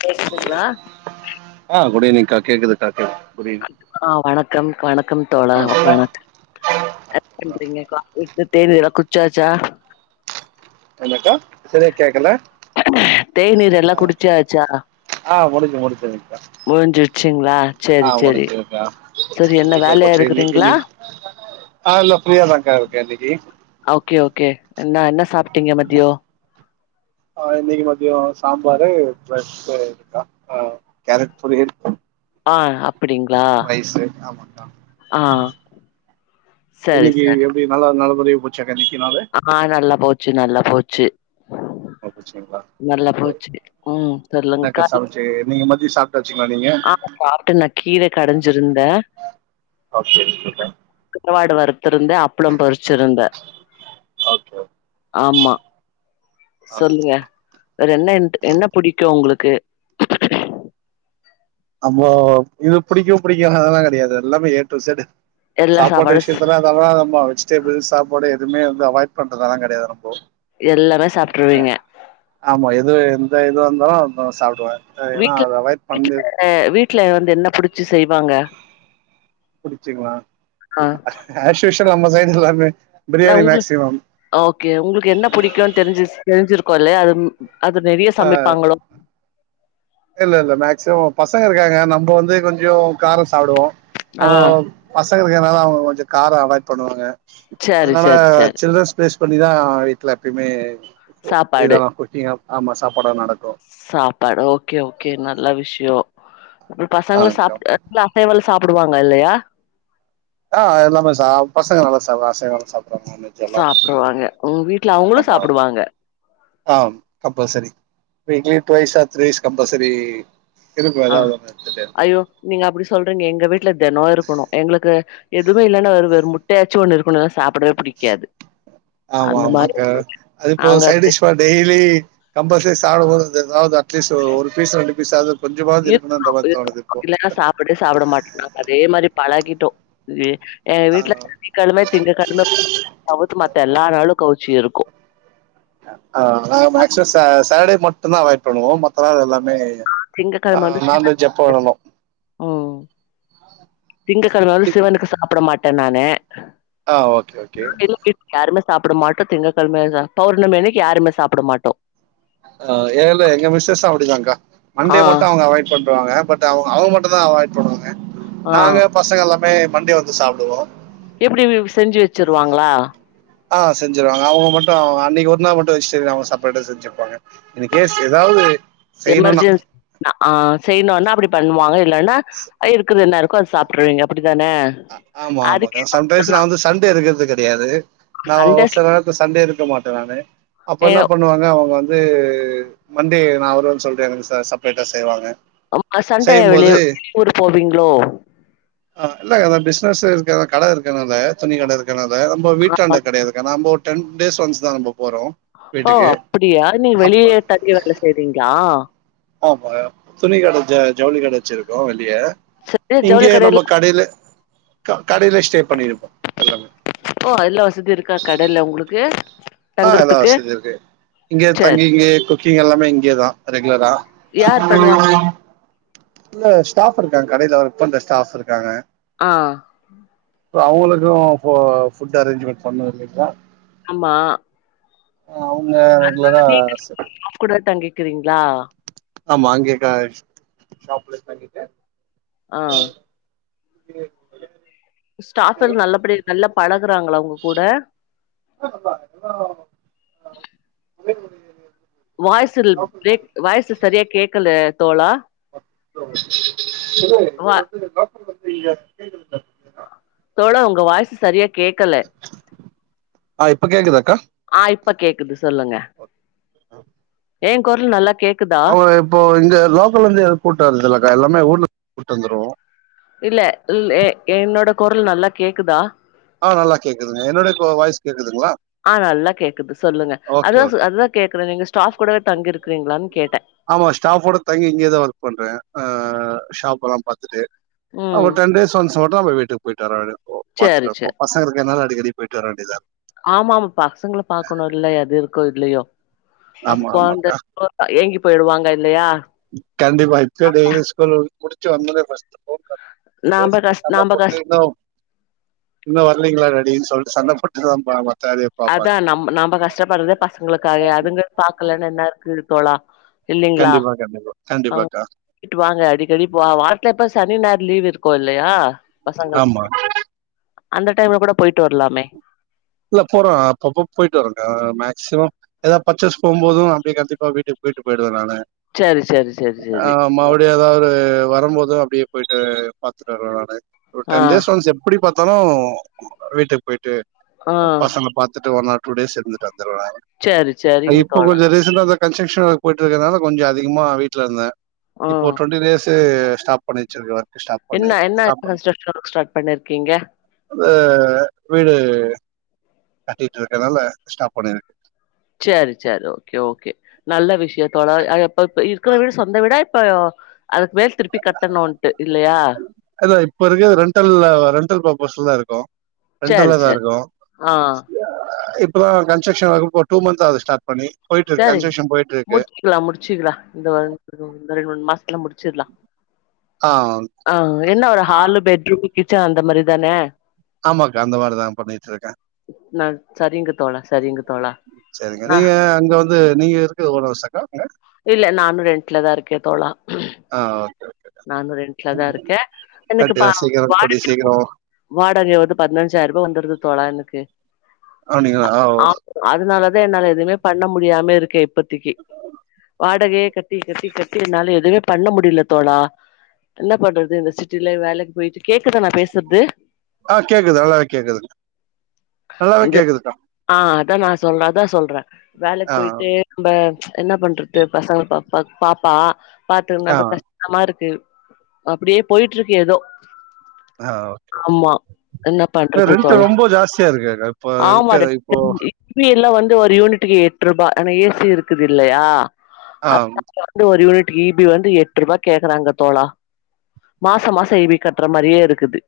கேக்குதுங்ளா ஆ குடு ஈவ்னிக்கா கேக்குதுக்கா கேக்குது குட் ஈவினிங் ஆ வணக்கம் வணக் க்கம் தோழா ஆ வணக் [unintelligible] தேநீர்ல்லா குச்சாச்சா என்னக்கா சரியா கேக்கல தேநீர் எல்லா ஆ குடிச்சாச்சா ஆ முடிஞ் இது முடிச்ச முடிஞ்சிருச்சுங்களா சேரி ஆ சேரி உனக்கிருக்கா சரி என்ன அப்பிடிக்கா வேலையா போச்சி இன்னிக்கு இருக்குறீங்களா இன்னி ஆ இல்ல ஃப்ரியாதாக்கா இருக்கே இன்னிக்கு கே ஓகே என்ன என்ன சாப்டீங்க மதியோ ஆ இன்னிக்கு மதியோ சாம்பாரு ப்ரஸ் இருக்கா ஆ கேரட் பொரியல் ஆ அப் ப்பிடிங்ளா ரைஸு ஆ சரி இன்னிக்கு சரி எப்பிடி நல்லா நல்ல [unintelligible] ஆ நல்லா போச்சு நல்லா போச்சு நல்லா போச்சுங்களா நல்லா ஓகே போச்சு ஓகே ம் தெர்லங் என்னக்கா சமைச்சு நீங்க மதியம் சாப்ட்டாச்சுங்களா நீங்க ஆ சாப்ட்டு நா கீர கடைஞ்சிருந்தே ஓகே ஓகேக்கா கருவாடு வறு த்து இருந்தே அப்ளம் பொறிச்சிருந்தே ஓகே ஓகே ஆமா ஆ சொல்லுங்க வேற என்ன எண்ட் என்ன புடிக்கும் உங்ளுக் க்கு அம இது புடிக்கு புடிக்கா அதெல்லா கெடையாது எல்லாமே ஏட்டு இசர்ட் எல்லா சாப்பாடு சாப்பாடும் ஸ் விஷயத்தலா அதெல்லா நம்ம வெஜிடபிள் சாப்பாடு எதுமே வந்து அவாய்ட் பண்றதாலா கெடையாது நம்போ எல்லாமே சாப்பிட்டுருவீங்க த எதுவாந்தாலு சாப்பிடுவே அ ஏன்னா அது அவாய்ட் பண்ணு அ வீட்ல வந்து என்ன புடிச்சி செய்வாங்க புடிச்சிங்களா ஆ ஆஸ் சுஷ்ல் ரம்ம சைன்டு எல்லாமே நா பிரியாணி உங்ளுக் மேக்சிமம் ஓகே உங்களுக்கு என்ன புடிக்கு தெரிஞ் தெரிஞ்சிருக்கோ இல்லை அது அது நெறைய ஆ சமைப்பாங்களோ இல்ல இல்ல மேக்சிமம் பசங்க இருக்காங்க நம்ம வந்து கொஞ்சோ கார சா சாப்புடுவோ ஓ ஆ பச த்தங்க இருக்கனால அவங்க கொஞ்ச காரோ அவாய்ட் பண்ணுவாங்க சரி, அதனால சரி, சரி. சில்டரன்ஸ் பேஸ் இப்பண்ணிதா வீட்ல எப்பியுமே சாப்பாடு. எதல்லா கொட்டிங்க ஆமா சாப்பாட நடக்கு சாப்பாடு ஓகே ஓகே நல்ல விஷ்யோ அ ஆ பசங்கள கா சாப்டு [unintelligible] சாப்பிடுவாங்க இல்லையா ஆ எல்லாமே சா பசங்க நல்லா சாவகா [unintelligible] நான்வெஜ் எல்லா சாப்டுவாங்க. உங்க வீட்ல அவங்களும் ஆமா ஆமா சாப்டுவாங்க. ஆ கம்பல்சரி வீக்லி டுவய்ஸ் ஆ திரைஸ் கம்பல்சரி இருக்கு ஆ ஏதாவது ஒன்னு எடுத்துட்டே இருப்போ ஐயோ நீங்க அப்பிடி சொல்றீங்க எங்க வீட் வீட்ல தினோ இருக்கணு எங்களுக்கு எதுவுமே இல்லைன்னா வெறும்முட் முட்டையாச்சு ஒண்ணு இருக்கணு இல்லா சாப்பிடவே பிடிக்காது ஆமா அந்த மாரி ஆமாக்கா அதுப்போ நாங்க அப்டி சைடிஷ் பார் டெய்லி கம்பல்சரி சாப்பிடுபோது அது எதாவது அட்லீஸ் ஒரு பீஸ் ரெண்டு பீஸ்வது கொஞ்சமாவது இருக்குணும்ன்ற இருக்கணும் மாரி தோணுது இருக்கணும். இருப்போ இல்லன்னா சாப்பிடவே சாப்பிட மாட்டோம். நாங்க அதே மாரி [unintelligible] இது எங்க வீட்டுல சனிக்கிழம திங்க கிழம தவித்து மத்த எல்லா நாளு கவுச்சி இருக்கு ஆமா மட்டுதா அவாய்ட் பண்ணுவோ மத்த நாள் எல்லா அ திங்க கிழமை வந்து சிவன் வேணாலு ம் திங்க கிழமை வந்து சிவனுக்கு சாப்பிட மாட் ட நானு ஆ ஓகே ஓகே எங்க வீட்ல யாருமே சாப்பிட மாட்டோ திங்கக்கிழமைைய ச பௌர்ணமியனக்கி யாருமே சாப்பிட மாட்டோ அ ஏல்லா எங்க மிஸ்ஸஸ் அப்படிதாங்க்கா ஆ, மண்டே மட்டு அவங்க அவைட் பண்றுவாங்க பட் அவங்க அவங்க மட்டம்தா அவாய்ட் பண்ணுவாங்க ஆ. நாங்க பசங்க எல்லா மே மண்டே வந்து சாப்பிடுவோ எப்படி வி செஞ்சு வச்சிருவாங்களா ஆ செஞ்சருவாங்க அவங்க மட்டு அன்னைக்கு ஒருன்னா மட்டு வெஜேடெரியன் அவங்க செப்பரேட்டா செஞ்சிருப்பாங்க இன் கேஸ் ஏதாவது செய்யணும்னா எமர்ஜென்சி ஆ செய்யணும்னா அப்படி பண்ணுவாங்க இல்லைன்னா இருக்குது என்ன இருக் க்கோ அத சாப்ருவீங்க அப்டி அ ஆமா ஆமா சம்டைம்ஸ் நா வந்து சண்டே இருக்கிறது கிடையாது நா சண்ட ஒரு சில நேரத்து சண்டே இருக்க மாட்டேன்னானு அப்ப எ என்ன பண்ணுவாங்க அவங்க வந்து மண்டே நா [unintelligible] சொல்லிட்டு எங்களுக்கு ச செப்ரேட்டா செய்வாங்க ஆமா சண்டைய செய்யும்போது வெளியு வெளிய ஊரு போவீங்களோ அத பிஸ்னஸ் இருக்கனால கடை இருக்கனால துணி கடை இருக்கனா ல நம்ம ஆமா. வீட்டாண்ட கிடையாதுக்க நம்ப டன் டேஸ் ஒன்ஸ் தா போ ஓ அப்படியா நீங்க அப்ப வெளியே தங்கி வேல செய்றீங்களா ஆமா துணிக்கடை ஜ ஜவுளி கடை வச்சிருக்கோ வெளியே சரி ஜவுளி இங்கே நம்ம கடையில க கடையில ஸ்டே பண்ணிருப்போ எல்லாமே ஓ! எல்லா வசதி இருக்கா கடையில உங்களுக்கு? ஆ எல்லா தங்குறதுக்கு? வசதியு இருக்கு இங்க சரி. தங்கி இங்க குக்கிங் எல்லாமே இங்கேயேதா ரெகுலரா யார் பண்ணுவாங்க? [inaudible] இல்ல ஸ்டாஃப் இருக்காங்க கடையில ஒர்க் பண்ற ஸ்டாஃப் இருக்காங்க ஆ ஓ அவங்களுக்கு போ ஃபுட் அரேஞ்ச்மெண்ட் பண்ணு இல்லைங்களா ஆமா அவுங்க ரெகுலரா நீங்க ச ஸ்டாஃப் கூட தங்கிக்கிறீங்களா? ஆமா அங்கேக்கா ஷாப்ளஸ் தங்கிட்டு ஆ உ ஸ்டாப் எல் நல்லபடி நல்லா பழகுறாங்களா அவங் கூட [unintelligible] வாயிஸ்சில் பிரேக் வாய்ஸ் சரியா கேக்கல அ இ வா [unintelligible] தோழா உங்க வாயிஸ் சரியா கேக்கல ஆ இப்ப கேக்குதா ஆ இப்ப கேக்குது சொல்லுங்க ஏ கொரல் நல்லா கேக் அவங்க இப்போ இங்க லோக்கல்ல இருந்து எது போட்டுதரத்துல்லகா எல்லாமே ஊர்ல போட்டு வந்துருவோ இல்ல இல்லே என்னோட கொரல் நல்லா கேக்குதா ஆ நல்லா கேக்குதுங்க என்னுடைய இப்ப வய்ஸ் கே ஆ நல்லா கேக்குது சொல்லுங்க ஓகே அதுதா ஓகே அதுதா கேக்குறே நீங்க ஸ்டாப் கூடவே தங்கிருக்கிறங்களான் கேட்டே ஆமா ஸ்டாஃபோட தங்கி இங்கேயேதா ஒர்க் பண்றே ஆ ஷாஃப் எல்லா பாத்துட்டு அவ ம் டென் டேஸ் ஒன்ஸ் தோ மட்டு வீட்டுக்கு போய்டாரா அவரு ஓ சேரி பாத்துட்டு பசங்க என்னன்ன டெலி போய்டு வரவேண்டியதா ஆமாப் பசங்கள பாக்கணு இல்ல அது [unintelligible] ஆமா அப்ப ஆமா அந்த குழந்த ஏங்கிப் போயிடுவாங்க இல்லையா கண்டிப்பா இப்பயே டெய்லி ஸ்கூல் முடிச்சு வந்தோனே ஃபர்ஸ்ட் போன் பாத்து நாம்ப பேஸ்ட் கஷ் சண்ட நாம்ப போட்டு கஷ் இன்னு இன்னு வரலீங்களா அப்படின்னு சொல்லிட்டு சண்ட போட்டுதாபாங்க அதா நம் நம்ப கஷ்டப்படுறதே பசங்களுக்காக அதுங்க பாக்கலனு என்ன இருக்கு தோழா இல்லைங்களா கண்டிபா கண்டிபா ஆ விட்டு வாங்க அடிக்கடி இப்ப வாரத்துக் இப்ப சனி ஞாயிறு லீவ் இருக்கு இல்லையா பசங்களுக்கு ஆமா அந்த டைம்ல கூட போய்ட்டு வரலாமே இல்ல போறோ அப்பப்ப போயிட்டு வரங்கா மேக்சிமம் ஏதாவது பர்ச்சேஸ் போகுபோது அப்படியே கண்டிப்பா வீட்டுக்கு போயிட்டு போயிடுவே நானு சேரி சேரி சேரி ஆ சேரி மறுபடி ஏதாவது வரும்போது அப்டியே போய்டு பாத்துட்டு வருவே நானே ஒரு ஆ டென் டேஸ் ஒன்ஸ் எப்படி பாத் அத்தனு வீட்டுக்கு போயிட்டு ஆ பசங்க பாத்து [unintelligible] டு டேஸ் இருந்துட்டு வந்துருவே சரி சரிங்க இப்ப தோழா கொஞ்சோ ரீசண்டா தா கன்செக்சன் ஒர்க் போயிட்டு இருக்கதுனால கொஞ்சோ அதிகமா வீட்ல இருந்தே இப்போ ம் ட்வெண்டி டேஸ்ஷு இத ஸ்டாப் பண்ணிச்சிருக்கார் என்ன என்ன என்ன கன்ஸ்ட்ரக்க்ஷன் ஒர்க் ஸ்டார்ட் பண்ணிருக்கீங்க ஆ வீடு கட்டிட்டு இருக்கனால ஸ்டாப் பண்ணியிருக் சரி சரி ஓகே ஓகே நல்ல விஷயம் தோழா [unintelligible] இப்ப இருக்க ந்த வீடு சொந்த வீடா இப்ப அதுக்கு மேல் திருப்பி கட்டணுன்ட்டு இல்லையா அத இப்ப இருக்க ரெண்டல்ல ரெண்டல் பர்பஸ்ல தா இருக்கோ சரி ரெண்டலதா சரி இருக்கோ ஆ இப் இப்பதா கன்ஸ்ரக்க்ஷன் ஒர்க் டூ மந்த்து ஆது ஸ்டாட் பண்ணி போயிட்டு இருக்கு சரி கன்ஸ்ட்ரக்ஷன் போயிட்டு இருக்கு முடிச்சிக்கலா முடிச்சிக்கலா இந்த வ இந்த ரெண்டு மூணு மாசத்துல முடிச் சிர்லா ஆ ஆ என்ன ஒரு ஹாலு பெட்ரூம் கிச்சன் அந்த மாரிதான ஆமாக்கா அந்த மாரிதா பண்ணிட்டு இருக்கே நா சரிங்க தோழா சரிங்க தோழா சரிங்க நா நீங்க அங்க வந் இல்ல நானு ரெண்ட்லதா இருக்கே தோழா ஆ உம் ஆ ஓகே நானூறு ரென்ட்லதா இருக்கே எனக்கு கண்டிப்பா பா சீக்கிரம் கூடி வாடகை சீக்கிரம் வாடகையாவது பதினஞ்சாயிரம் ரூவா வந்துருது தோழா எனக்கு அப்பிடிங்களா ஓ அத என்னால எதுவுமே பண்ண முடியாம இருக்கே இப்பத்திக்கு வாடகையை கட்டி கட்டி கட்டி என்னால எதுமே பண்ண முடியல தோழா என்ன பண்றது இந்த சிட்டியில வேலைக்கு போயிட்டு கேக்குதா நா பேசுறது ஆ கேக்குது நல்லாவே கேக்குது நல்லாவே இந்த கேக்குதுக்கா ஆ அதா நா சொல்றே அதா சொல்றே வேலைக்கு ஆ போயிட்டு நம்ப என்ன பண்றது பசங்க பாப்பக் பாப்பா பாத்து ஆ நம்ம கஷ்டமா இருக் க்கு அப்பிடியே போயிட்டு இருக்கு எதோ ஆ என்ன பண்றது ரெண்ட் தோழா ரொம்ப ஜாஸ்தியா இருக்கேகா இப்ப இருக்க இப்போ த்து ஒரு யூனிடட்டுக்கு எட்டு ரூவா ஆனா ஏசி இருக்குது இல்லையா ஆ அதனால வந்து ஒரு யூனிட் ஈபி வந்து எட்டு ரூவா கேக்குறாங்க தோழா மாசோ மாசோ ஈபி கட்டுற மாரியே இருக்குது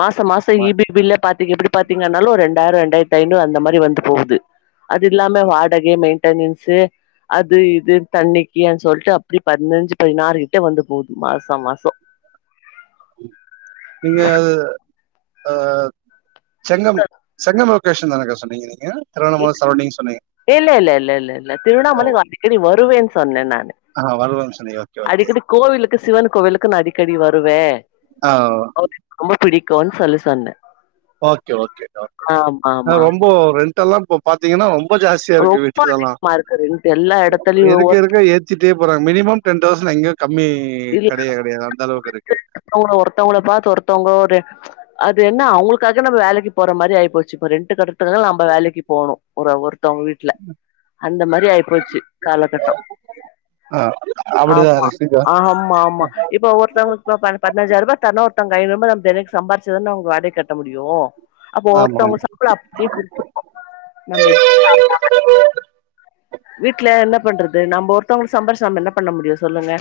மாச மாசம் ஆமா. ஈபி பில்லு பாத்தீங்க எப்பிடி பாத்தீங்கன்னாலு ஒரு ரெண்டாயிரோ ரெண்டாயிரத்தி ஐநூறு அந்த மாரி வந்து போகுது அது இல்லாம வாடகை மெயின்டனன்ஸ் அது இது தண்ணிக்கு சொல்லிட்டு அப்பிடி பதினஞ்சி பதினாறுகிட்ட வந்து போகுது மாச மாசோ நீங்க அது ஆ சங்கம் சங்கமம் கொஷ்ஷின்தானக்கா சொன்னீங்க நீங்க திருவண்ணாமலை சரௌண்டிங் சொன்னீங்க. இல் இல்ல இல்ல இல்ல இல்ல இல்ல ஓ! திருவண்ணாமல அடிக்கடி வருவேன் சொன்னே நா னு ஆ வல்வம் சொன்னீங்க. Okay, okay. அடிக்கடி கோவிலுக்கு சிவன் கோவிலுக்கு நா அடிக்கடி வருவே ஆ அவரு எனக்கு ரொம்ப பிடி க்குன்னு சொல்லி சொன்னே ஓகே ஓகே ஓகேக்கா ஆமா ஆ ஆமா ஆமா ரொம்போ ரெண்ட் எல்லா இப்போ பாத்தீங்கன்னா ரொ ம்ப ஜாஸ்தியா இருக்கு ரொம்ப வீட்டுதெல்லா அதிகமா இருக்கு ரெண்டு எல்லா அ எடத்துலயு இருக்க ஒவ்வொரு இருக்க ஏத்திட்டே போறாங்க மினிமம் டென் தௌசண்ட் எங்க கம்மி இல்ல கெடையவே கெடையாது அந்தளவு [inaudible] ஒருத்தவங்கள பாத்து ஒருத்தவங்க ஒரு அது என்ன அவங்களுக்காக நம்ம வேலைக்கு போற மாரி ஆயிப்போச்சு இப்ப ரெண்ட்டு கட்றத்துக்காக நம்ப வேலைக்கு போகணு ஒரு ஒரு த்தவங்க வீட்ல அந்த மாரி ஆயிப்போச்சு காலகட்டோ ஆ அப்படிதான் ஆமா இருக்குக்கா. ஆமா ஆமா இப்ப ஒரு இப்ப ப பதினஞ்சாயர்ரூபா தர்ணு ஒருத்தங்க ஐநூருபா நம்ம தெனைக்கு சம்பாரிச்சாதான அவங்க வாடகை கட்ட முடியு அப்போ ஆமாமா. ஒருத்தவங்க சம்பளோ அப்பிடியே பிரிச்சரணு நம்ம [inaudible] வீட்ல என்ன பண்றது நம்ப ஒரு மத்தவங்களுக்கு சம்பாரிச்சு நம்ம என்ன பண்ண முடியு சொல்லுங்க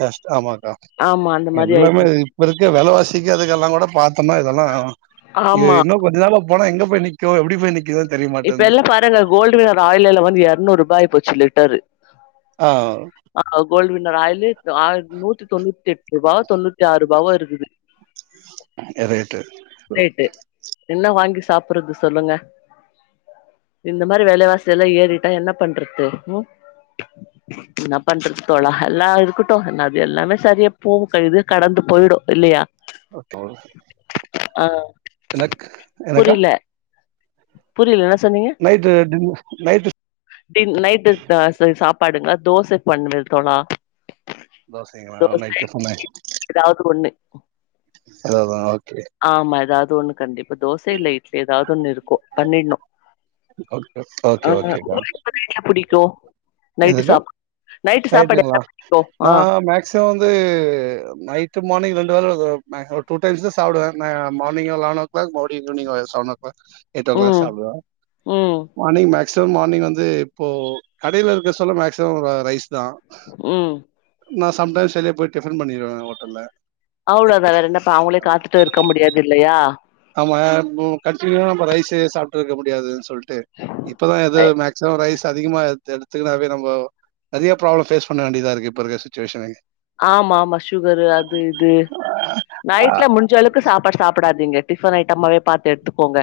கஷ்ட் ஆமாக்கா ஆமா அந்த மாரி எல்லாமே ஆயிப்போச்சு இப்ப இருக்க வெலவாசிக்கு அதுக்கெல்லாங் கூட பாத்தம்னா இதெல்லா ஏ ஆமா இன்னு கொஞ்ச நாள்ல போனா எங்க போய் நிக்கு எப்டி போய் நிக்கிதோ இப்ப எல்லா பாருங்க கோல்டு வின்னர் ஆயில் வெல வந்து எரநூருபா ஆயிப்போச் சு லிட்டரு ஆ ஆ கோல்டு வின் னர் ஆயிலு ஆ நூத்தி தொண்ணூத்தி எட் இப்பா தொண்ணூத் து ஆறுருபாவோ இருக்குது ரைட்டு ரேட்டு என்ன வாங்கி சாப்படறது சொல்லுங்க இந்த மாரி வெலவாசி எல்லா ஏறிட்டா என்ன பண்றது ம் என்ன பண்றது தோழா எல்லா இருக்கட்டு என்ன அது எல்லாமே சரியா போவு க இது கடந்து போயிடு இல்லையா அப்ப ஆ எனக்கு எனக்கா புரியில என்ன சொன்னீங்க நைட்டு டின் நைட்டு டே நைட்டு சா ச சாப் பாடுங்க தோச பண்ணுங்க தோழா தோசைங்களா தோச நைட் டிஃபனு எதாவது ஒண்ணு அதுதா ஓகே தோன்னு கண்டிப்பா தோச இல்ல இட்லி எதாவது ஒன்னு ஓகே ஆ ஓகே ஓகேக்கா உங்களுக்கு எந்த நைட்ல புடிக்கும்? நைட்டு எதுக்கா சாப் நைட்டு சாப்பாடு என்ன நைட்டுங்களா பண்ணிக்கோ நா ஆ மேக்சீமம் வந்து நைட்டு மார்னிங் ரெண் தோச சாப்ட்ட ஒரு டூ டைம்ஸ்தா சாப்டுவேன் ந மார்னிங்கு லெவன் ஓ கிளாக் மோ ஈவினிங்கு ஒரு seven o'clock eight o'clock ம் சாப்டுவோ ம் மார்னிங் மேக் சோ மார்னிங் வந்து இப்போ கடையில இருக்க சொல்ல மேக்சிமம் ரைஸ் ம் நா சம்டைம்ஸ் வெளிய போய் டிஃபன் பண்ணிருவன் ஹோட்டல்ல அவ்ளோதா வேற என்னப்பா அவங்களே காத்துட்டு இருக்க முடியாது இல்லையா ஆமா பு கண்டினியுவா நம்ப ரைசே சாப்ட்டு இருக்க முடியாதுன் சொல்ட் டு இப்பதா எதோ அ மேக்சிமம் ரைஸ் அதிகமா எடு எடுத் துக்குனாவே நம்போ நறையா ப்ராப்ளம் ஃபேஸ் பண்ண வேண்டியதா இருக்கு இப்ப இருக்க சுச்சிவேஷனுக்கு ஆமா ஆமா சுகரு அது இது நைட்ல முடிஞ்ச அளவுக்கு சாப்பாட் சாப்டாதீங்க டிஃபன் ஐட்டமாவே பாத்து எடுத்துக்கோங்க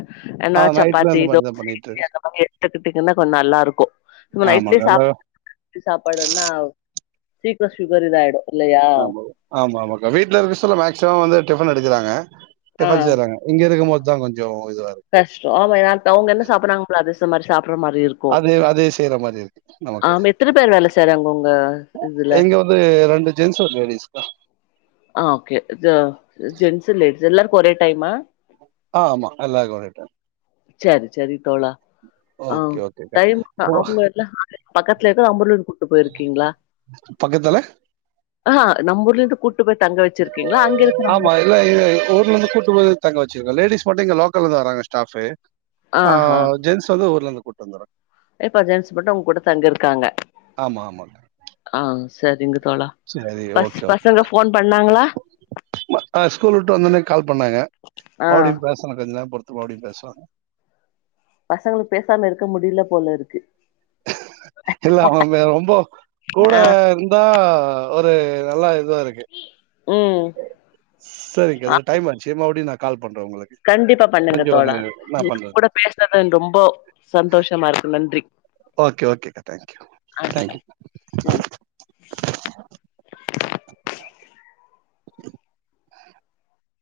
ஆ எதனா நைட்ல சப்பாத்தி அந்த மாதிரி தான் தோச பண்ணிட்டு இட்லி இருக்கு அந்த மாதிரி எடுத்துக்கிட்டீங்கன்னா கொண் நல்லா இருக்கு இப்ப நைட்லே ஆமாக்கா சாப் அதான் சாப்பாடுனா சீக்கிர சுகர் இதாயிடும் ஆமா ஆமா ஆமாக்கா வீட்ல இருக்க சொல்ல மேக்சிமம் வந்து டிஃபன் எ டுக்கிறாங்க டிஃபன் செய்றாங்க இங்கிருக்கமோது இதா கொஞ்சோ கஷ்டம் ஆமானா இப்ப அவுங்க என்ன சாப்பறாங்கன் பிளாரஸ் இந்த மாரி சாப் அதே அதே செய்றமாரி இருக் ஆம் எத்தன பேர் வேல செய்றாங்க உங்க இதுல இங்க வந்து ஜென்ஸ் ஆர் லேடீஸ்கா ஆ ஓகே த ஜென்சு லே து எல்லார்க்கு ஒரே டைமா ஆமா எல்லார்க்கு ஒரே டைம் செரி செரி தோழா ஆ ஓகே, ஓகேக்கா. டைம்க்கு ஓ அவுங்க வர்ல யாரு பக்கத்ல இருக்க ஆம்புர்ல கூட்டுபோயிருக்கிங்ளா பக்கத்துல? அ நம்பூர்லந்து கூட்டு போய் தங்க வச்சிருக்கீங்ளா அங்கிருக்கவங்க என்ன கூட்டுபோயி தங்க வச்சிர்க்க லேடிஸ் மட்டு இங்க லோக்கல்லதா வராங்க ஸ்டாப்சு ஆ ஆஹா ஜென்ஸ் வந்து ஊர்லந்து கூ வந்தர இப்ப ஜென்ஸ் மட்டு அவங்கூட தங்கிருக்காங்க ஆமா ஆமா சரிங்க தோழா சரி பஸ் ஓகே ஓகே பசங்க ஃபோன் பண்ணாங்களா ஸ்கூல் விட்டு வந்தோன்னே கால் பண்ணாங்க ஆ மறுபுடியு பேசன கொஞ்ச நேரம் பொறுத்து மறுபடியு பேசன பசங்களுக்கு பேசாம இருக்க முடில போல இருக்கு இல்லா அவவே ரொம்போ கூட ஆ இருந்தா ஒரு நல்லா இருக் இதுவா இருக்கு ம் சரிங்க ஆ அது டைம் ஆச்சி மறுபுடியு நாக் கண்டிப்பா பண்ணுங்க தோழா நான் பண்றேன். நீங்கூட பேசனனு ரொம்போ சந்தோஷமா இருக்கு நன்றி ஓகே ஓகே தேங்க்யு தேங்கயு ஆ